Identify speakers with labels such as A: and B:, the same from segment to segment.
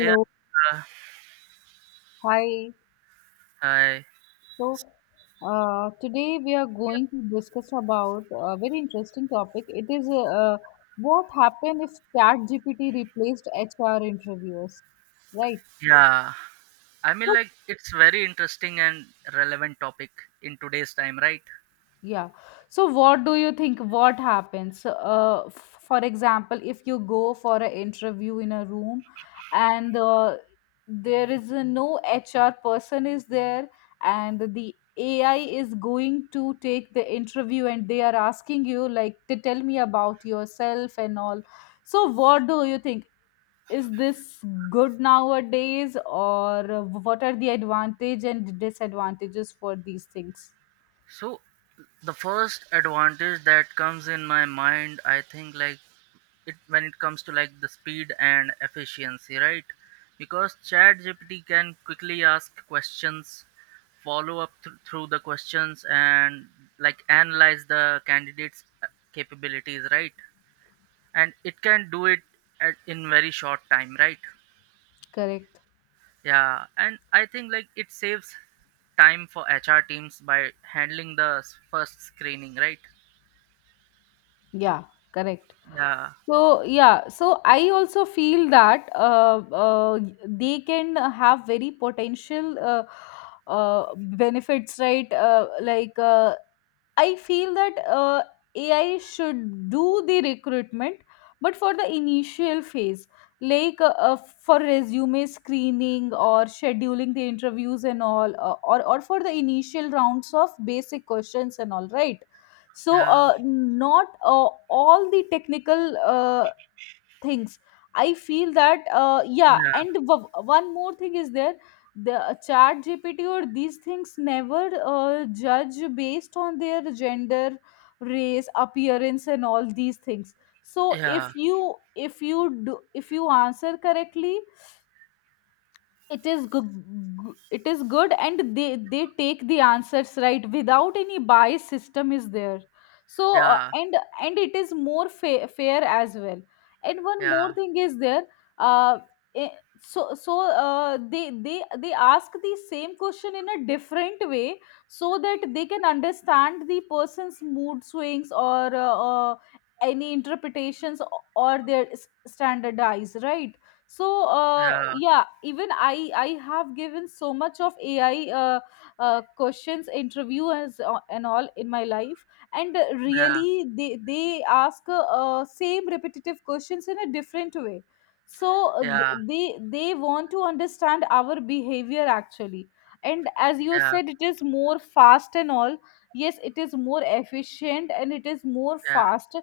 A: Yeah. uh,
B: hi.
A: Hi.
B: So, today we are going to discuss about a very interesting topic. It is what happened if ChatGPT replaced HR interviewers, right?
A: Yeah.
B: So,
A: It's very interesting and relevant topic in today's time, right?
B: Yeah. So what do you think what happens? For example, if you go for an interview in a room and there is a no HR person is there, and the AI is going to take the interview and they are asking you like to tell me about yourself and all. So what do you think? Is this good nowadays, or what are the advantage and disadvantages for these things?
A: So, the first advantage that comes in my mind, I think, it when it comes to like the speed and efficiency, right? Because Chat GPT can quickly ask questions, follow up through the questions, and like analyze the candidate's capabilities, right? And it can do it in very short time, right?
B: Correct.
A: Yeah, and I think like it saves time for HR teams by handling the first screening, right?
B: Yeah, correct.
A: Yeah,
B: So, yeah, so I also feel that they can have very potential benefits, right? Like I feel that AI should do the recruitment, but for the initial phase, like for resume screening or scheduling the interviews and all, or for the initial rounds of basic questions and all, right? So,
A: yeah,
B: not all the technical things I feel that, yeah. And one more thing is there: the chat gpt or these things never judge based on their gender, race, appearance, and all these things. So
A: yeah,
B: if you, if you do if you answer correctly, it is good. It is good, and they take the answers right, without any bias system is there. So uh,
A: yeah,
B: and and it is more fair as well. And one
A: yeah,
B: more thing is there. Uh eh, so so uh, they they they ask the same question in a different way, so that they can understand the person's mood swings or any interpretations or their standardize, right? So,
A: yeah,
B: yeah, even I have given so much of ai questions, interviews, and all in my life. And
A: yeah,
B: really they ask same repetitive questions in a different way. So uh,
A: yeah,
B: th- they they want to understand our behavior, actually. And as you
A: yeah, yeah,
B: said, it is more fast and all. Yes, it is more efficient and it is more
A: yeah,
B: fast.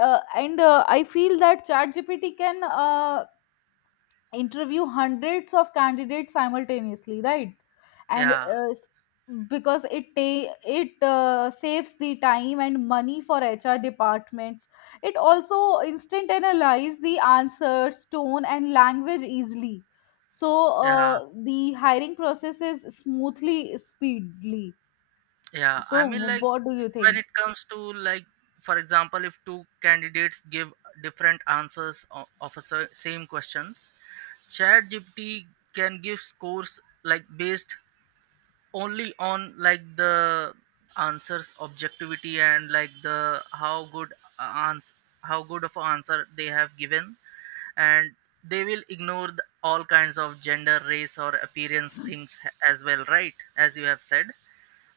B: And I feel that ChatGPT can interview hundreds of candidates simultaneously, right? And
A: yeah,
B: because it saves the time and money for hr departments. It also instant analyze the answers, tone, and language easily. So
A: yeah,
B: the hiring process is smoothly, speedily.
A: yeah.
B: So what do you
A: When
B: think?
A: it comes to, like, for example, if two candidates give different answers of a same question, ChatGPT can give scores like based only on like the answer's objectivity and like the how good ans how good of answer they have given, and they will ignore the, all kinds of gender, race or appearance things as well, right, as you have said.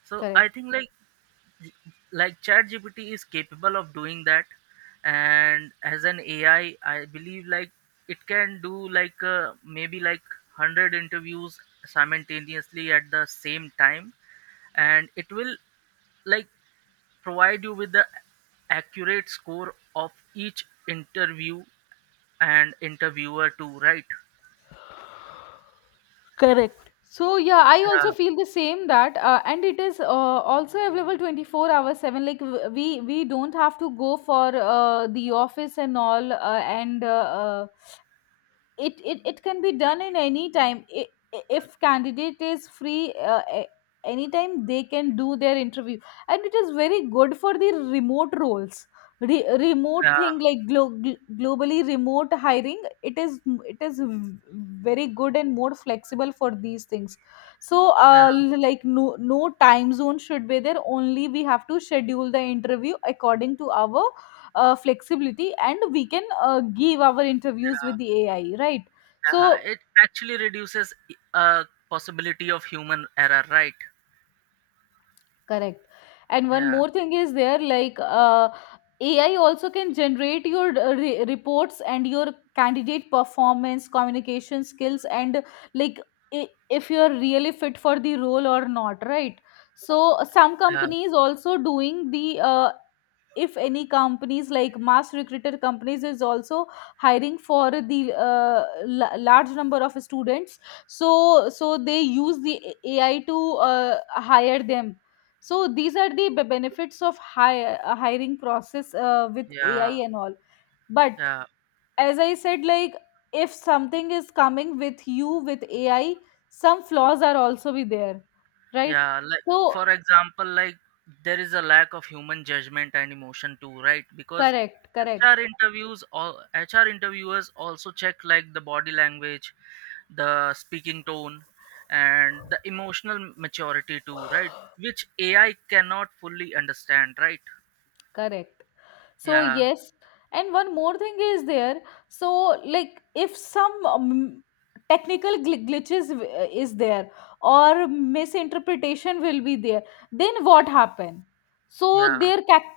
A: So I
B: Correct.
A: think like, y- like ChatGPT is capable of doing that, and as an AI, I believe like it can do like maybe like 100 interviews simultaneously at the same time, and it will like provide you with the accurate score of each interview and interviewer too, right?
B: Correct. So yeah, I
A: Yeah,
B: also feel the same that, and it is also available twenty four hours seven. Like we don't have to go for the office and all. It can be done in any time. If candidate is free, anytime they can do their interview. And it is very good for the remote roles. Remote
A: yeah,
B: thing like globally remote hiring, it is it is very good and more flexible for these things. So
A: yeah,
B: like, no time zone should be there. Only we have to schedule the interview according to our flexibility, and we can give our interviews
A: yeah.
B: with the ai, right?
A: Yeah.
B: so
A: It actually reduces a possibility of human error, right?
B: Correct. And one
A: Yeah,
B: more thing is there, like, AI also can generate your reports and your candidate performance, communication skills, and like i- if you're really fit for the role or not, right? So some
A: yeah,
B: companies also doing the if any companies like mass recruiter companies is also hiring for the uh, large number of students, so they use the ai to uh, hire them. So these are the benefits of hiring process with
A: yeah.
B: ai and all. But
A: Yeah,
B: as I said, like, if something is coming with you with ai, some flaws are also be there, right?
A: yeah. Like
B: So
A: for example, like there is a lack of human judgment and emotion too, right? Because
B: correct, correct,
A: HR interviews, all HR interviewers also check like the body language, the speaking tone, and the emotional maturity too, right? Which AI cannot fully understand, right?
B: correct. So
A: Yeah,
B: yes, and one more thing is there. So like, if some technical glitches is there, or misinterpretation will be there, then what happen? so
A: yeah,
B: their ca-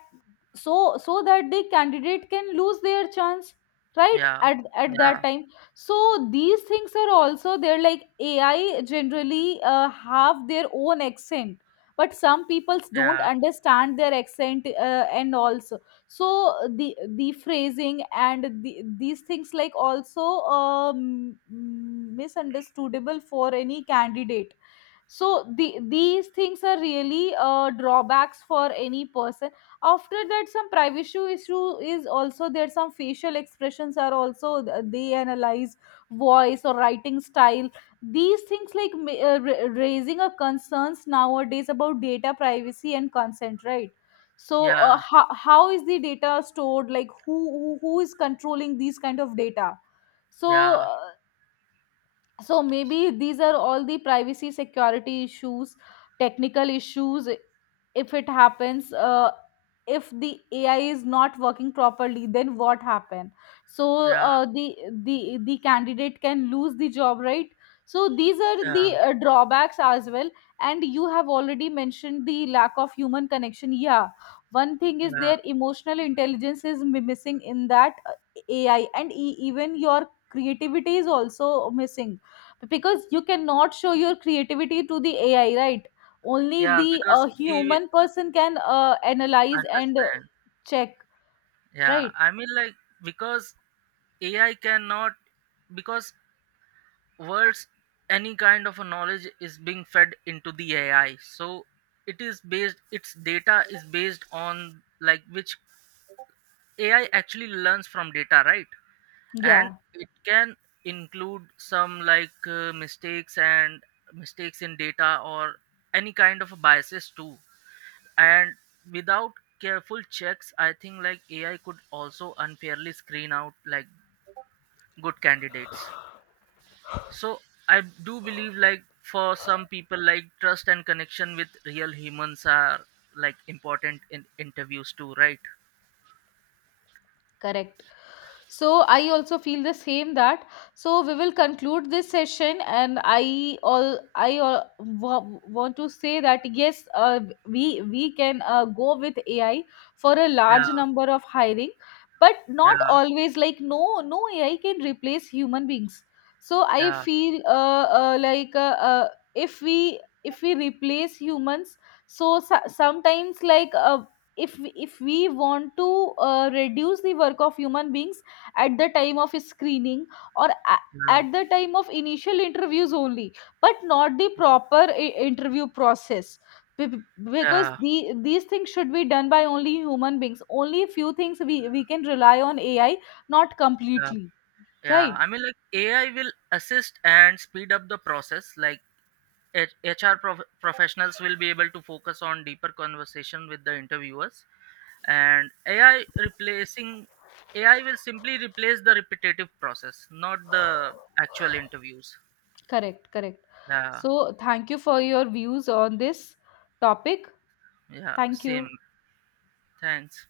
B: so so that the candidate can lose their chance, right,
A: yeah,
B: at that time. So these things are also there, like ai generally have their own accent, but some peoples don't
A: yeah,
B: understand their accent, and also so the phrasing and these things like also misunderstandable for any candidate. So these things are really drawbacks for any person. After that, some privacy issue is also there. Some facial expressions are also, they analyze voice or writing style. These things like raising a concerns nowadays about data privacy and consent, right?
A: yeah,
B: So
A: yeah,
B: how is the data stored, like who is controlling these kind of data? so
A: yeah,
B: uh, so maybe these are all the privacy security issues, technical issues. If it happens, if the ai is not working properly, then what happen? So
A: yeah,
B: uh, the the candidate can lose the job, right? So these are
A: yeah,
B: the drawbacks as well. And you have already mentioned the lack of human connection. Yeah, one thing is
A: yeah,
B: their emotional intelligence is missing in that, ai, and even your creativity is also missing, because you cannot show your creativity to the ai, right? Only
A: yeah.
B: the
A: Because he will
B: human person can analyze and
A: understand.
B: check,
A: Yeah,
B: right?
A: I mean like because AI cannot because words any kind of a knowledge is being fed into the AI. So it is based, its data is based on like which AI actually learns from data, right? And
B: Yeah.
A: it can include some like mistakes in data or any kind of biases too, and without careful checks, I think like AI could also unfairly screen out like good candidates. So I do believe like for some people like trust and connection with real humans are like important in interviews too, right?
B: Correct. So I also feel the same that, so we will conclude this session, and I want to say that yes, we can go with AI for a
A: Yeah,
B: large number of hiring. But not
A: yeah,
B: always, like no AI can replace human beings. So I
A: yeah,
B: feel like if we replace humans, so sometimes like if we want to reduce the work of human beings at the time of screening, or
A: yeah,
B: at the time of initial interviews only, but not the proper interview process. Be- be- because
A: yeah,
B: these things should be done by only human beings. Only few things we can rely on ai, not
A: yeah,
B: completely,
A: yeah.
B: right?
A: AI will assist and speed up the process like H- hr professionals will be able to focus on deeper conversation with the interviewers, and AI will simply replace the repetitive process, not the actual interviews.
B: Correct, correct.
A: Yeah.
B: So thank you for your views on this topic.
A: Yeah,
B: Thank
A: same.
B: you.
A: Thanks.